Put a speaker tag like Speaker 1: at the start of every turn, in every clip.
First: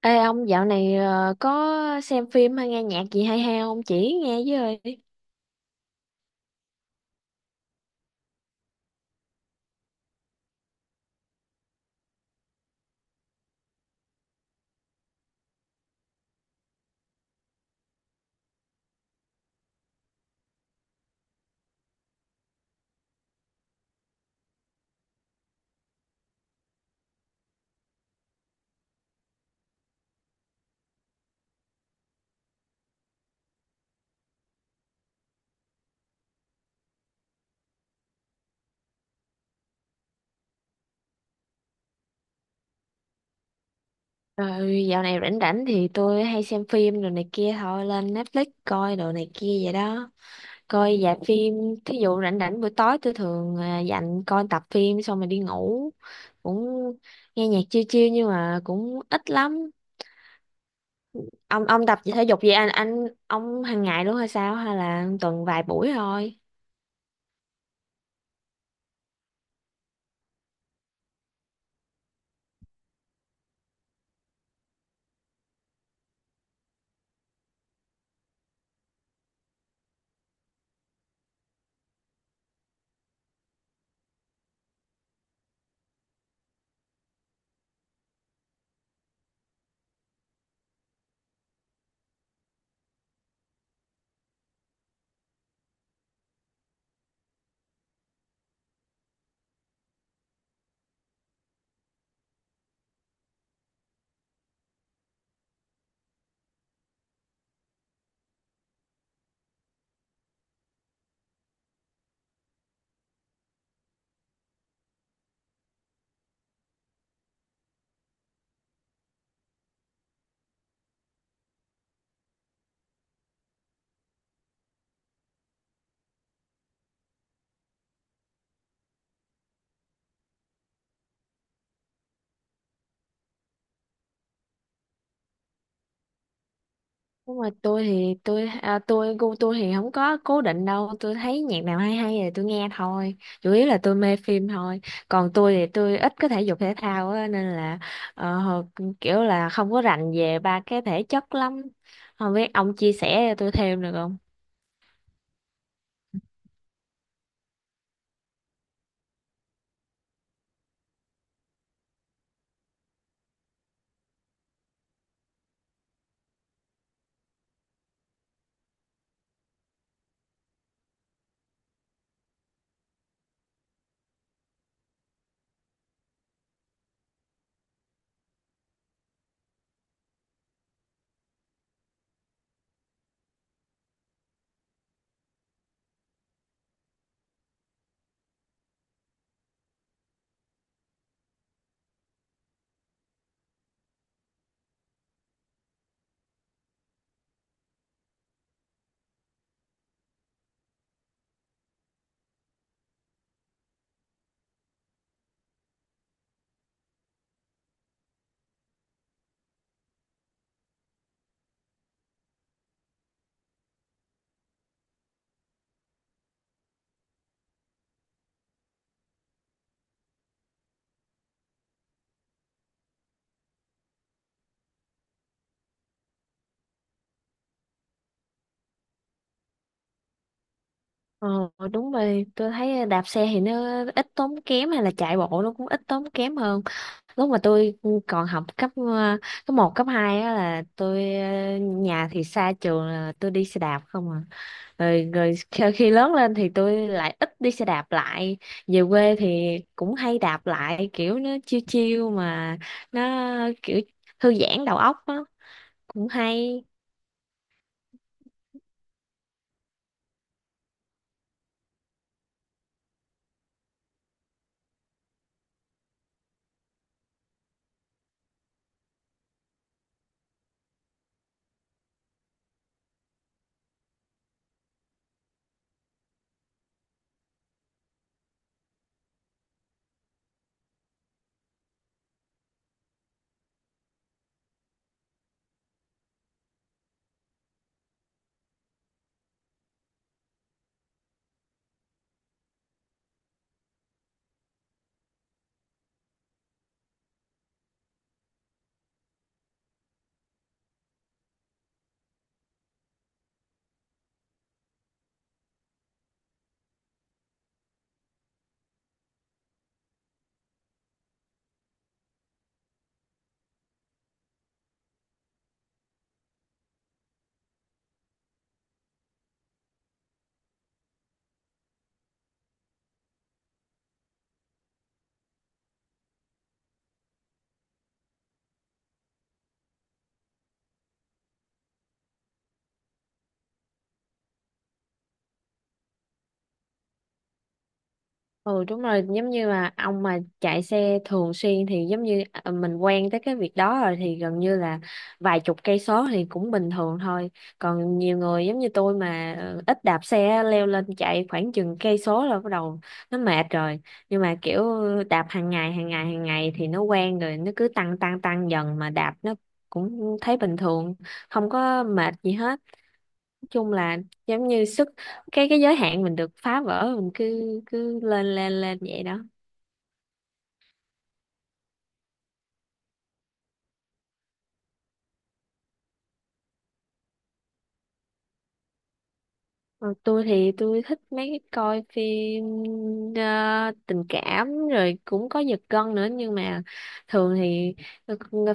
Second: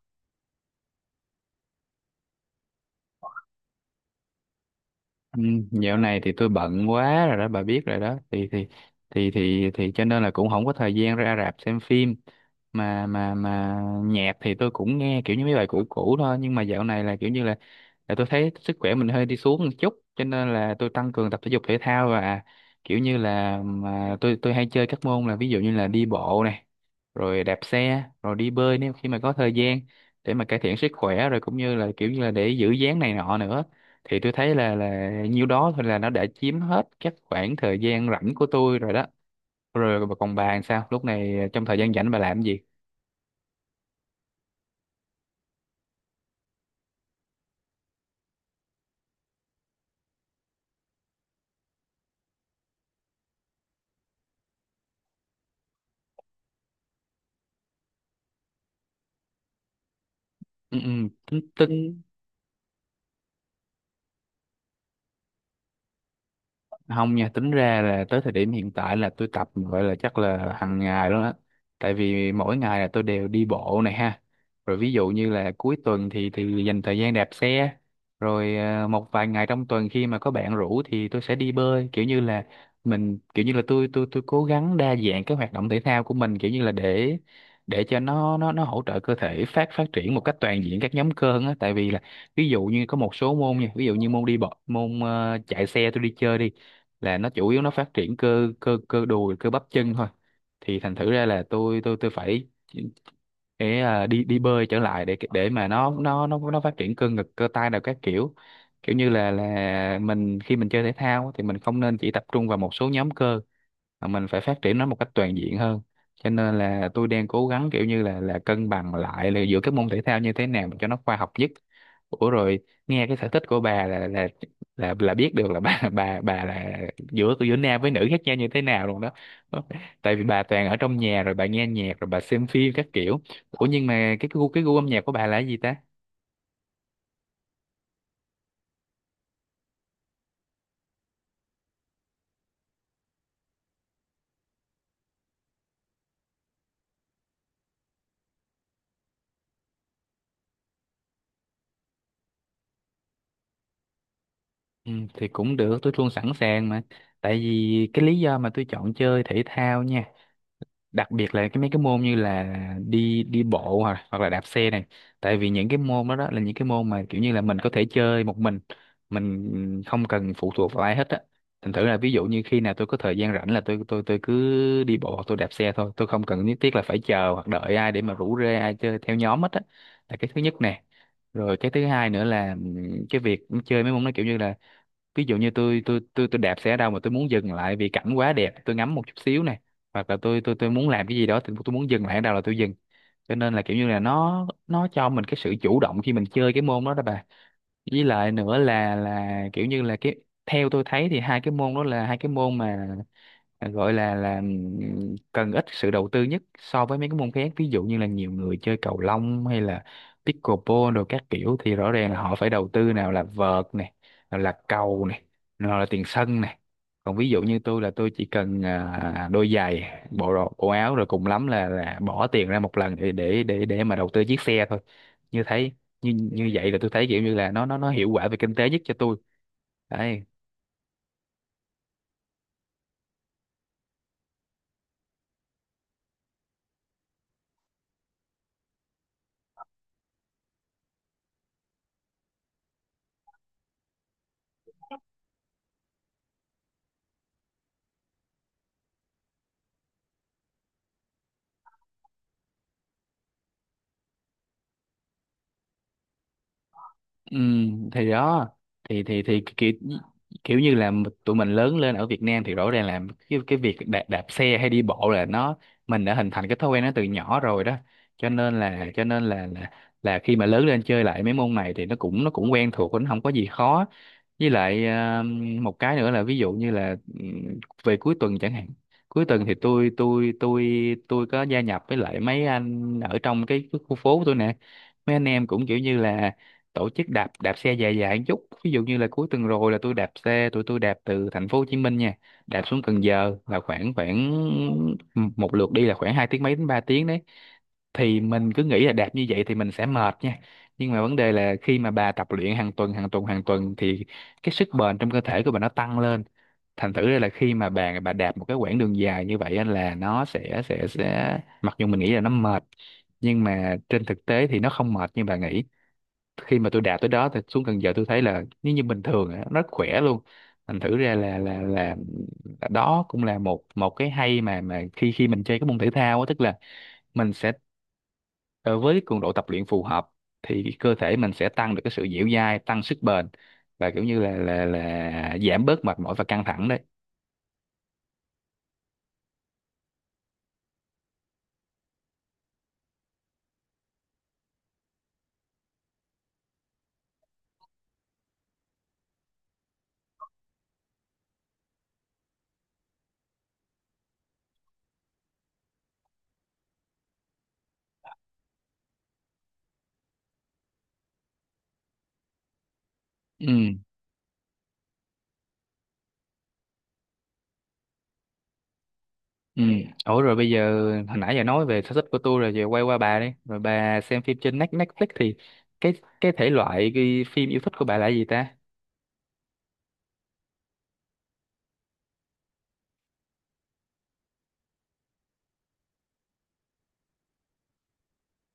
Speaker 1: Ê ông dạo này có xem phim hay nghe nhạc gì hay hay không? Chỉ nghe với ơi.
Speaker 2: Ừ, dạo này thì tôi bận quá rồi đó, bà biết rồi đó, thì cho nên là cũng không có thời gian ra rạp xem phim, mà nhạc thì tôi cũng nghe kiểu như mấy bài cũ cũ thôi. Nhưng mà dạo này là kiểu như là tôi thấy sức khỏe mình hơi đi xuống một chút, cho nên là tôi tăng cường tập thể dục thể thao, và kiểu như là mà tôi hay chơi các môn, là ví dụ như là đi bộ này, rồi đạp xe, rồi đi bơi nếu khi mà có thời gian, để mà cải thiện sức khỏe, rồi cũng như là kiểu như là để giữ dáng này nọ nữa. Thì tôi thấy là nhiêu đó thôi là nó đã chiếm hết các khoảng thời gian rảnh của tôi rồi đó. Rồi còn bà, làm sao lúc này, trong thời gian rảnh bà làm gì?
Speaker 1: Rồi dạo này rảnh rảnh thì tôi hay xem phim rồi này kia thôi, lên Netflix coi đồ này kia vậy đó, coi dạp phim. Thí dụ rảnh rảnh buổi tối tôi thường dành coi tập phim xong rồi đi ngủ, cũng nghe nhạc chill chill nhưng mà cũng ít lắm.
Speaker 2: Ừ, ừ, Ừ.
Speaker 1: Ông tập thể dục gì, anh ông hàng ngày luôn hay sao hay là tuần vài buổi thôi?
Speaker 2: Không nha, tính ra là tới thời điểm hiện tại là tôi tập, gọi là chắc là hàng ngày luôn á. Tại vì mỗi ngày là tôi đều đi bộ này ha, rồi ví dụ như là cuối tuần thì dành thời gian đạp xe, rồi một vài ngày trong tuần khi mà có bạn rủ thì tôi sẽ đi bơi. Kiểu như là mình, kiểu như là tôi cố gắng đa dạng cái hoạt động thể thao của mình, kiểu như là để cho nó hỗ trợ cơ thể phát phát triển một cách toàn diện các nhóm cơ hơn á. Tại vì là, ví dụ như có một số môn nha, ví dụ như môn đi bộ, môn chạy xe tôi đi chơi đi, là nó chủ yếu nó phát triển cơ cơ cơ đùi, cơ bắp chân thôi. Thì thành thử ra là tôi phải để đi đi bơi trở lại, để mà nó phát triển cơ ngực, cơ tay nào các kiểu. Kiểu như là mình, khi mình chơi thể thao thì mình không nên chỉ tập trung vào một số nhóm cơ, mà mình phải phát triển nó một cách toàn diện hơn. Cho nên là tôi đang cố gắng, kiểu như là cân bằng lại là giữa các môn thể thao như thế nào cho nó khoa học nhất. Ủa rồi, nghe cái sở thích của bà là biết được là bà bà là, giữa giữa nam với nữ khác nhau như thế nào luôn đó. Tại vì bà toàn ở trong nhà, rồi bà nghe nhạc, rồi bà xem phim các kiểu. Ủa nhưng mà cái gu âm nhạc của bà là cái gì ta?
Speaker 1: Nhưng mà tôi thì tôi tôi gu tôi thì không có cố định đâu, tôi thấy nhạc nào hay hay thì tôi nghe thôi, chủ yếu là tôi mê phim thôi. Còn tôi thì tôi ít có thể dục thể thao á, nên là ờ, hồi- kiểu là không có rành về ba cái thể chất lắm, không biết ông chia sẻ cho tôi thêm được không?
Speaker 2: Ừ, thì cũng được, tôi luôn sẵn sàng mà. Tại vì cái lý do mà tôi chọn chơi thể thao nha, đặc biệt là cái mấy cái môn như là đi đi bộ, hoặc hoặc là đạp xe này. Tại vì những cái môn đó, đó là những cái môn mà kiểu như là mình có thể chơi một mình không cần phụ thuộc vào ai hết á. Thành thử là, ví dụ như khi nào tôi có thời gian rảnh là tôi cứ đi bộ hoặc tôi đạp xe thôi, tôi không cần nhất thiết là phải chờ hoặc đợi ai để mà rủ rê ai chơi theo nhóm hết á. Là cái thứ nhất nè. Rồi cái thứ hai nữa là cái việc chơi mấy môn nó kiểu như là, ví dụ như tôi đạp xe ở đâu mà tôi muốn dừng lại vì cảnh quá đẹp, tôi ngắm một chút xíu này, hoặc là tôi muốn làm cái gì đó thì tôi muốn dừng lại ở đâu là tôi dừng. Cho nên là kiểu như là nó cho mình cái sự chủ động khi mình chơi cái môn đó đó bà. Với lại nữa là kiểu như là cái, theo tôi thấy thì hai cái môn đó là hai cái môn mà gọi là cần ít sự đầu tư nhất so với mấy cái môn khác, ví dụ như là nhiều người chơi cầu lông, hay là pickleball rồi các kiểu, thì rõ ràng là họ phải đầu tư, nào là vợt này, nào là cầu này, nào là tiền sân này. Còn ví dụ như tôi, là tôi chỉ cần đôi giày, bộ đồ, bộ áo, rồi cùng lắm là bỏ tiền ra một lần để mà đầu tư chiếc xe thôi. Như thấy như như vậy là tôi thấy kiểu như là nó hiệu quả về kinh tế nhất cho tôi đấy.
Speaker 1: Ờ, đúng rồi, tôi thấy đạp xe thì nó ít tốn kém, hay là chạy bộ nó cũng ít tốn kém hơn. Lúc mà tôi còn học cấp cấp một cấp 2 á là tôi, nhà thì xa trường là tôi đi xe đạp không à. Rồi, rồi khi khi lớn lên thì tôi lại ít đi xe đạp lại, về quê thì cũng hay đạp lại, kiểu nó chiêu chiêu mà, nó kiểu thư giãn đầu óc á, cũng hay.
Speaker 2: Ừ, thì đó. Thì kiểu kiểu như là tụi mình lớn lên ở Việt Nam thì rõ ràng là cái việc đạp xe hay đi bộ là nó, mình đã hình thành cái thói quen nó từ nhỏ rồi đó. Cho nên là khi mà lớn lên chơi lại mấy môn này thì nó cũng, nó cũng quen thuộc, nó không có gì khó. Với lại một cái nữa là, ví dụ như là về cuối tuần chẳng hạn. Cuối tuần thì tôi có gia nhập với lại mấy anh ở trong cái khu phố tôi nè, mấy anh em cũng kiểu như là tổ chức đạp đạp xe dài dài một chút. Ví dụ như là cuối tuần rồi là tôi đạp xe, tụi tôi đạp từ thành phố Hồ Chí Minh nha, đạp xuống Cần Giờ, là khoảng khoảng một lượt đi là khoảng 2 tiếng mấy đến 3 tiếng đấy. Thì mình cứ nghĩ là đạp như vậy thì mình sẽ mệt nha, nhưng mà vấn đề là khi mà bà tập luyện hàng tuần hàng tuần hàng tuần thì cái sức bền trong cơ thể của bà nó tăng lên. Thành thử ra là khi mà bà đạp một cái quãng đường dài như vậy á, là nó sẽ, mặc dù mình nghĩ là nó mệt, nhưng mà trên thực tế thì nó không mệt như bà nghĩ. Khi mà tôi đạt tới đó thì xuống Cần Giờ tôi thấy là, nếu như bình thường á, nó rất khỏe luôn. Thành thử ra là đó cũng là một một cái hay, mà khi khi mình chơi cái môn thể thao á, tức là mình sẽ ờ, với cường độ tập luyện phù hợp thì cái cơ thể mình sẽ tăng được cái sự dẻo dai, tăng sức bền, và kiểu như là giảm bớt mệt mỏi và căng thẳng đấy.
Speaker 1: Ừ đúng rồi, giống như là ông mà chạy xe thường xuyên thì giống như mình quen tới cái việc đó rồi thì gần như là vài chục cây số thì cũng bình thường thôi. Còn nhiều người giống như tôi mà ít đạp xe, leo lên chạy khoảng chừng cây số là bắt đầu nó mệt rồi. Nhưng mà kiểu đạp hàng ngày hàng ngày hàng ngày thì nó quen rồi, nó cứ tăng tăng tăng dần mà đạp, nó cũng thấy bình thường, không có mệt gì hết. Chung
Speaker 2: Ừ.
Speaker 1: là giống như sức, cái giới hạn mình được phá vỡ, mình cứ cứ lên lên lên vậy đó.
Speaker 2: Ừ. Ủa rồi bây giờ, hồi nãy giờ nói về sở thích của tôi rồi, giờ quay qua bà đi, rồi bà xem phim trên Netflix thì, cái cái thể loại, cái phim yêu thích của bà là gì ta?
Speaker 1: Còn tôi thì tôi thích mấy cái coi phim tình cảm rồi cũng có giật gân nữa, nhưng mà thường thì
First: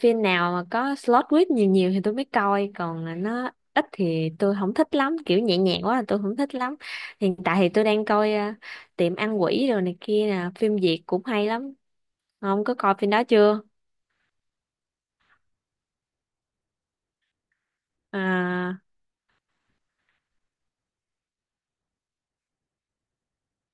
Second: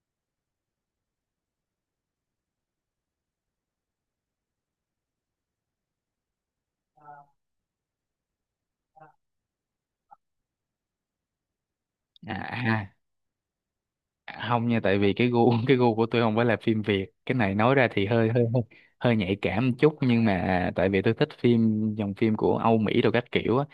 Speaker 1: phim nào mà có slot twist nhiều nhiều thì tôi mới coi, còn nó ít thì tôi không thích lắm, kiểu nhẹ nhàng quá là tôi không thích lắm. Hiện tại thì tôi đang coi Tiệm Ăn Quỷ rồi này kia nè, phim Việt cũng hay lắm. Không có
Speaker 2: À,
Speaker 1: coi phim đó chưa?
Speaker 2: à, không nha, tại vì cái gu cái gu của tôi không phải là phim Việt. Cái này nói ra thì hơi hơi hơi
Speaker 1: À,
Speaker 2: hơi nhạy cảm một chút, nhưng mà tại vì tôi thích phim, dòng phim của Âu Mỹ đồ các kiểu á.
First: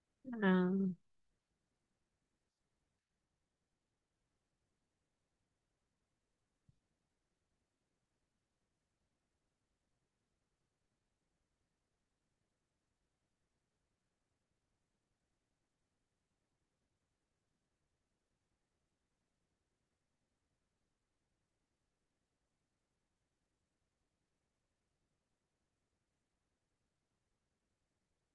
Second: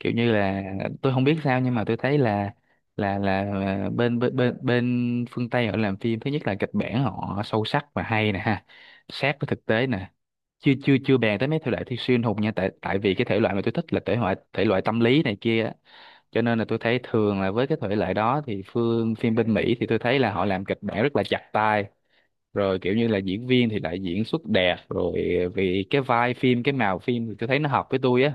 Speaker 2: Kiểu như là
Speaker 1: à,
Speaker 2: tôi không biết sao, nhưng mà tôi thấy là bên bên bên bên phương Tây họ làm phim, thứ nhất là kịch bản họ sâu sắc và hay nè ha, sát với thực tế nè. Chưa chưa Chưa bàn tới mấy thể loại thi siêu anh hùng nha, tại tại vì cái thể loại mà tôi thích là thể loại, tâm lý này kia. Cho nên là tôi thấy thường là, với cái thể loại đó thì phương phim bên Mỹ thì tôi thấy là họ làm kịch bản rất là chặt tay, rồi kiểu như là diễn viên thì lại diễn xuất đẹp, rồi vì cái vai phim, cái màu phim thì tôi thấy nó hợp với tôi á.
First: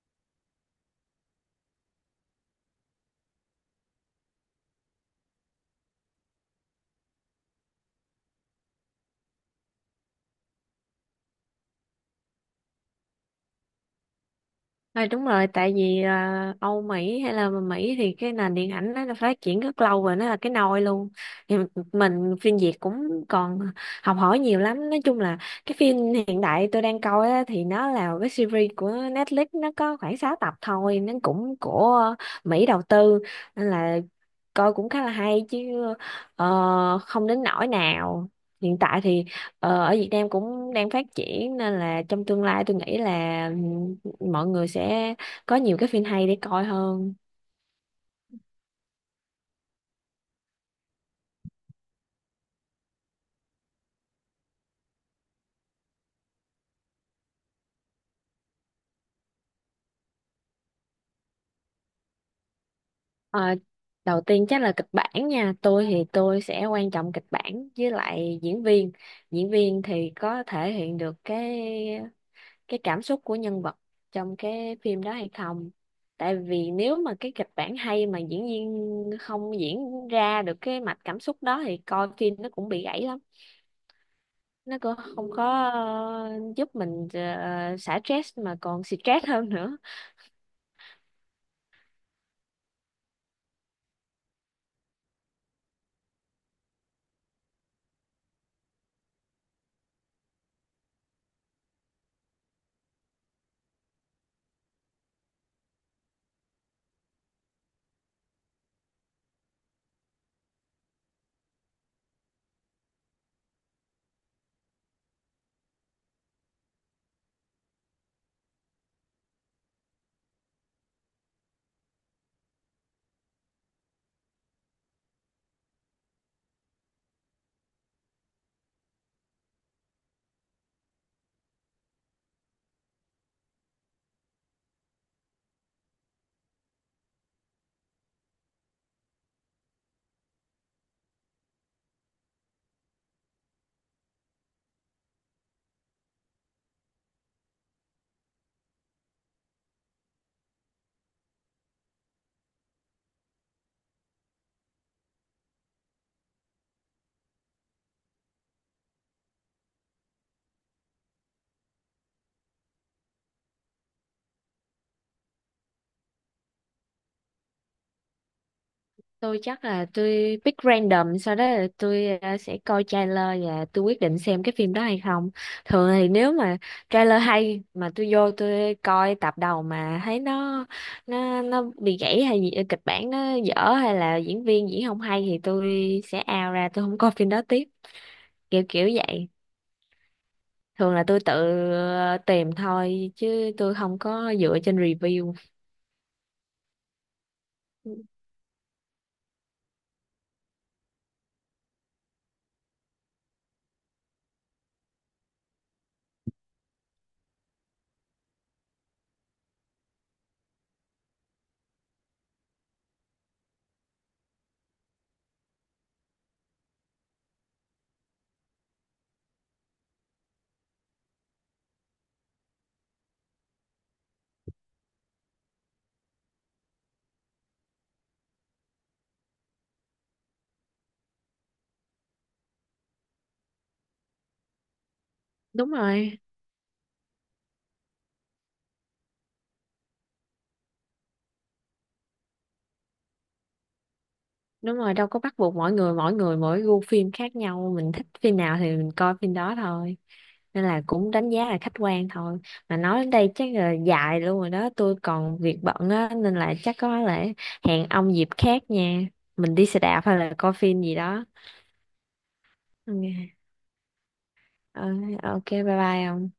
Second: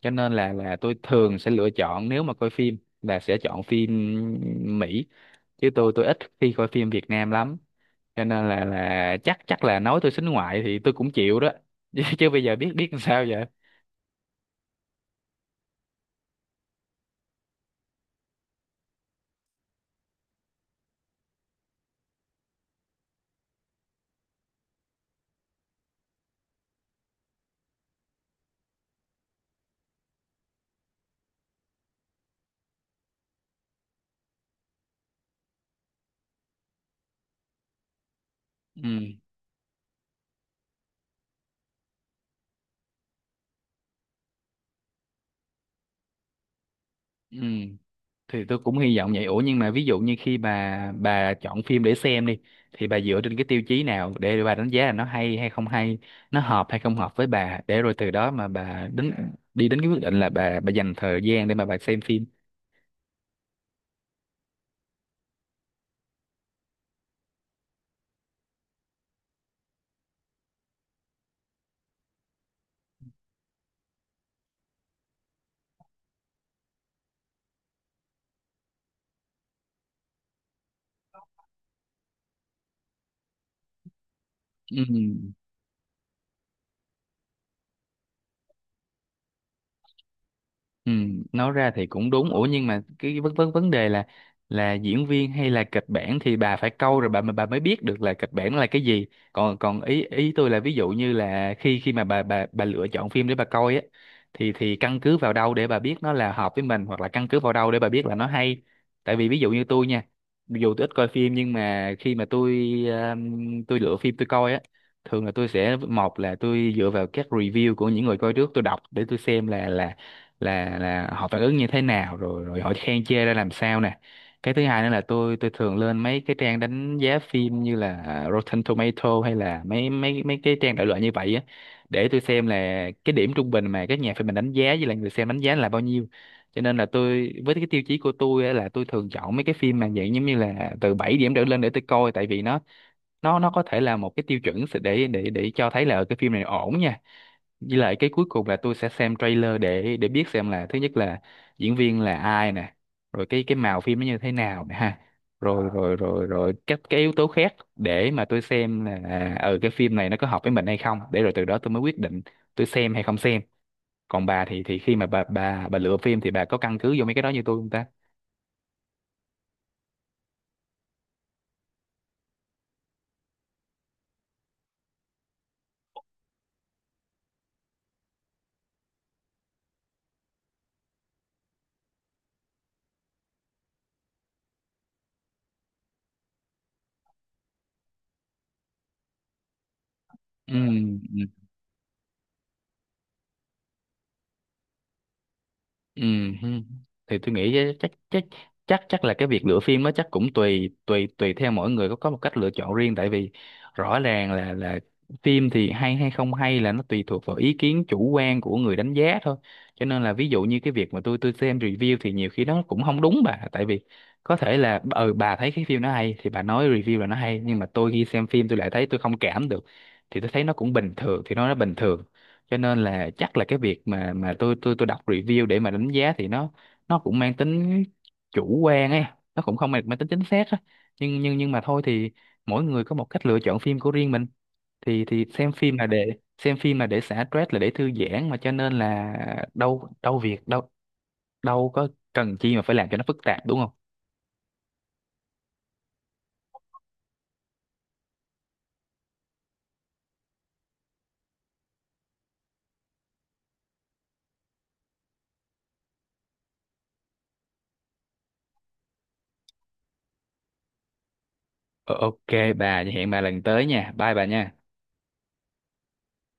Speaker 2: Cho nên là tôi thường sẽ lựa chọn, nếu mà coi phim là sẽ chọn phim Mỹ, chứ tôi ít khi coi phim Việt Nam lắm. Cho nên là chắc chắc là nói tôi xính ngoại thì tôi cũng chịu đó chứ chứ bây giờ biết biết làm sao vậy.
Speaker 1: thôi đúng rồi, tại vì Âu Mỹ hay là Mỹ thì cái nền điện ảnh nó đã phát triển rất lâu rồi, nó là cái nôi luôn. Thì mình phim Việt cũng còn học hỏi nhiều lắm. Nói chung là cái phim hiện đại tôi đang coi á, thì nó là cái series của Netflix, nó có khoảng 6 tập thôi, nó cũng của Mỹ đầu tư, nên là coi cũng khá là hay chứ, không đến nỗi nào. Hiện tại
Speaker 2: Ừ.
Speaker 1: thì ở Việt Nam cũng đang phát triển, nên là trong tương lai tôi nghĩ là mọi người sẽ có nhiều cái phim hay để coi hơn.
Speaker 2: Ừ, thì tôi cũng hy vọng vậy. Ủa nhưng mà ví dụ như khi bà chọn phim để xem đi, thì bà dựa trên cái tiêu chí nào để bà đánh giá là nó hay hay không hay, nó hợp hay không hợp với bà, để rồi từ đó mà bà đi đến cái quyết định là bà dành thời gian để mà bà xem phim?
Speaker 1: Ờ, đầu tiên chắc là kịch bản nha, tôi thì tôi sẽ quan trọng kịch bản với lại diễn viên. Diễn viên thì có thể hiện được cái cảm xúc của nhân vật trong cái phim đó hay không, tại vì nếu mà cái kịch bản hay mà diễn viên không diễn ra được cái mạch cảm xúc đó thì coi phim nó cũng bị gãy lắm, nó
Speaker 2: Ừ.
Speaker 1: cũng không có ờ, giúp mình xả stress mà còn stress hơn nữa.
Speaker 2: Ừ, nói ra thì cũng đúng. Ủa nhưng mà cái vấn vấn vấn đề là diễn viên hay là kịch bản thì bà phải câu rồi bà mới biết được là kịch bản là cái gì. Còn còn ý ý tôi là ví dụ như là khi khi mà bà lựa chọn phim để bà coi á thì căn cứ vào đâu để bà biết nó là hợp với mình hoặc là căn cứ vào đâu để bà biết là nó hay. Tại vì ví dụ như tôi nha, dù tôi ít coi phim nhưng mà khi mà tôi lựa phim tôi coi á, thường là tôi sẽ một là tôi dựa vào các review của những người coi trước tôi đọc để tôi xem là họ phản ứng như thế nào rồi rồi họ khen chê ra làm sao nè. Cái thứ hai nữa là tôi thường lên mấy cái trang đánh giá phim như là à, Rotten Tomato hay là mấy mấy mấy cái trang đại loại như vậy á, để tôi xem là cái điểm trung bình mà các nhà phê bình đánh giá với lại người xem đánh giá là bao nhiêu. Cho nên là tôi với cái tiêu chí của tôi á, là tôi thường chọn mấy cái phim mà dạng giống như là từ 7 điểm trở lên để tôi coi, tại vì nó nó có thể là một cái tiêu chuẩn để để cho thấy là cái phim này ổn nha. Với lại cái cuối cùng là tôi sẽ xem trailer để biết xem là thứ nhất là diễn viên là ai nè, rồi cái màu phim nó như thế nào nè ha, rồi rồi các cái yếu tố khác để mà tôi xem là ờ cái phim này nó có hợp với mình hay không, để rồi từ đó tôi mới quyết định tôi xem hay không xem. Còn bà thì khi mà bà lựa phim thì bà có căn cứ vô mấy cái đó như tôi không ta?
Speaker 1: Tôi chắc là tôi pick random, sau đó là tôi sẽ coi trailer và tôi quyết định xem cái phim đó hay không. Thường thì nếu mà trailer hay mà tôi vô tôi coi tập đầu mà thấy nó, nó bị gãy hay gì, kịch bản nó dở hay là diễn viên diễn không hay thì tôi sẽ out ra, tôi không coi phim đó tiếp, kiểu kiểu vậy. Thường là tôi
Speaker 2: Ừ.
Speaker 1: tự tìm thôi chứ tôi không có dựa trên review.
Speaker 2: Ừ, hừ. Thì tôi nghĩ chắc chắc chắc chắc là cái việc lựa phim nó chắc cũng tùy tùy tùy theo mỗi người, có một cách lựa chọn riêng, tại vì rõ ràng là phim thì hay hay không hay là nó tùy thuộc vào ý kiến chủ quan của người đánh giá thôi. Cho nên là ví dụ như cái việc mà tôi xem review thì nhiều khi nó cũng không đúng bà, tại vì có thể là ừ bà thấy cái phim nó hay thì bà nói review là nó hay, nhưng mà tôi khi xem phim tôi lại thấy tôi không cảm được, thì tôi thấy nó cũng bình thường thì nó bình thường. Cho nên là chắc là cái việc mà tôi đọc review để mà đánh giá thì nó cũng mang tính chủ quan ấy, nó cũng không mang mang tính chính xác á. Nhưng mà thôi thì mỗi người có một cách lựa chọn phim của riêng mình, thì xem
Speaker 1: Đúng
Speaker 2: phim là để
Speaker 1: rồi,
Speaker 2: xem phim là để xả stress là để thư giãn mà, cho nên là đâu đâu việc đâu đâu có cần chi mà phải làm cho nó phức tạp đúng không.
Speaker 1: đúng rồi, đâu có bắt buộc, mỗi người mỗi người mỗi gu phim khác nhau, mình thích phim nào thì mình coi phim đó thôi, nên là cũng đánh giá là khách quan thôi. Mà nói đến đây chắc là dài luôn rồi đó, tôi còn việc bận á, nên là chắc có lẽ hẹn ông dịp khác nha, mình đi xe đạp hay là coi phim gì đó.
Speaker 2: Ờ, ok bà, hẹn bà
Speaker 1: Ok.
Speaker 2: lần tới nha, bye bà nha.
Speaker 1: Ờ, ok, bye bye ông.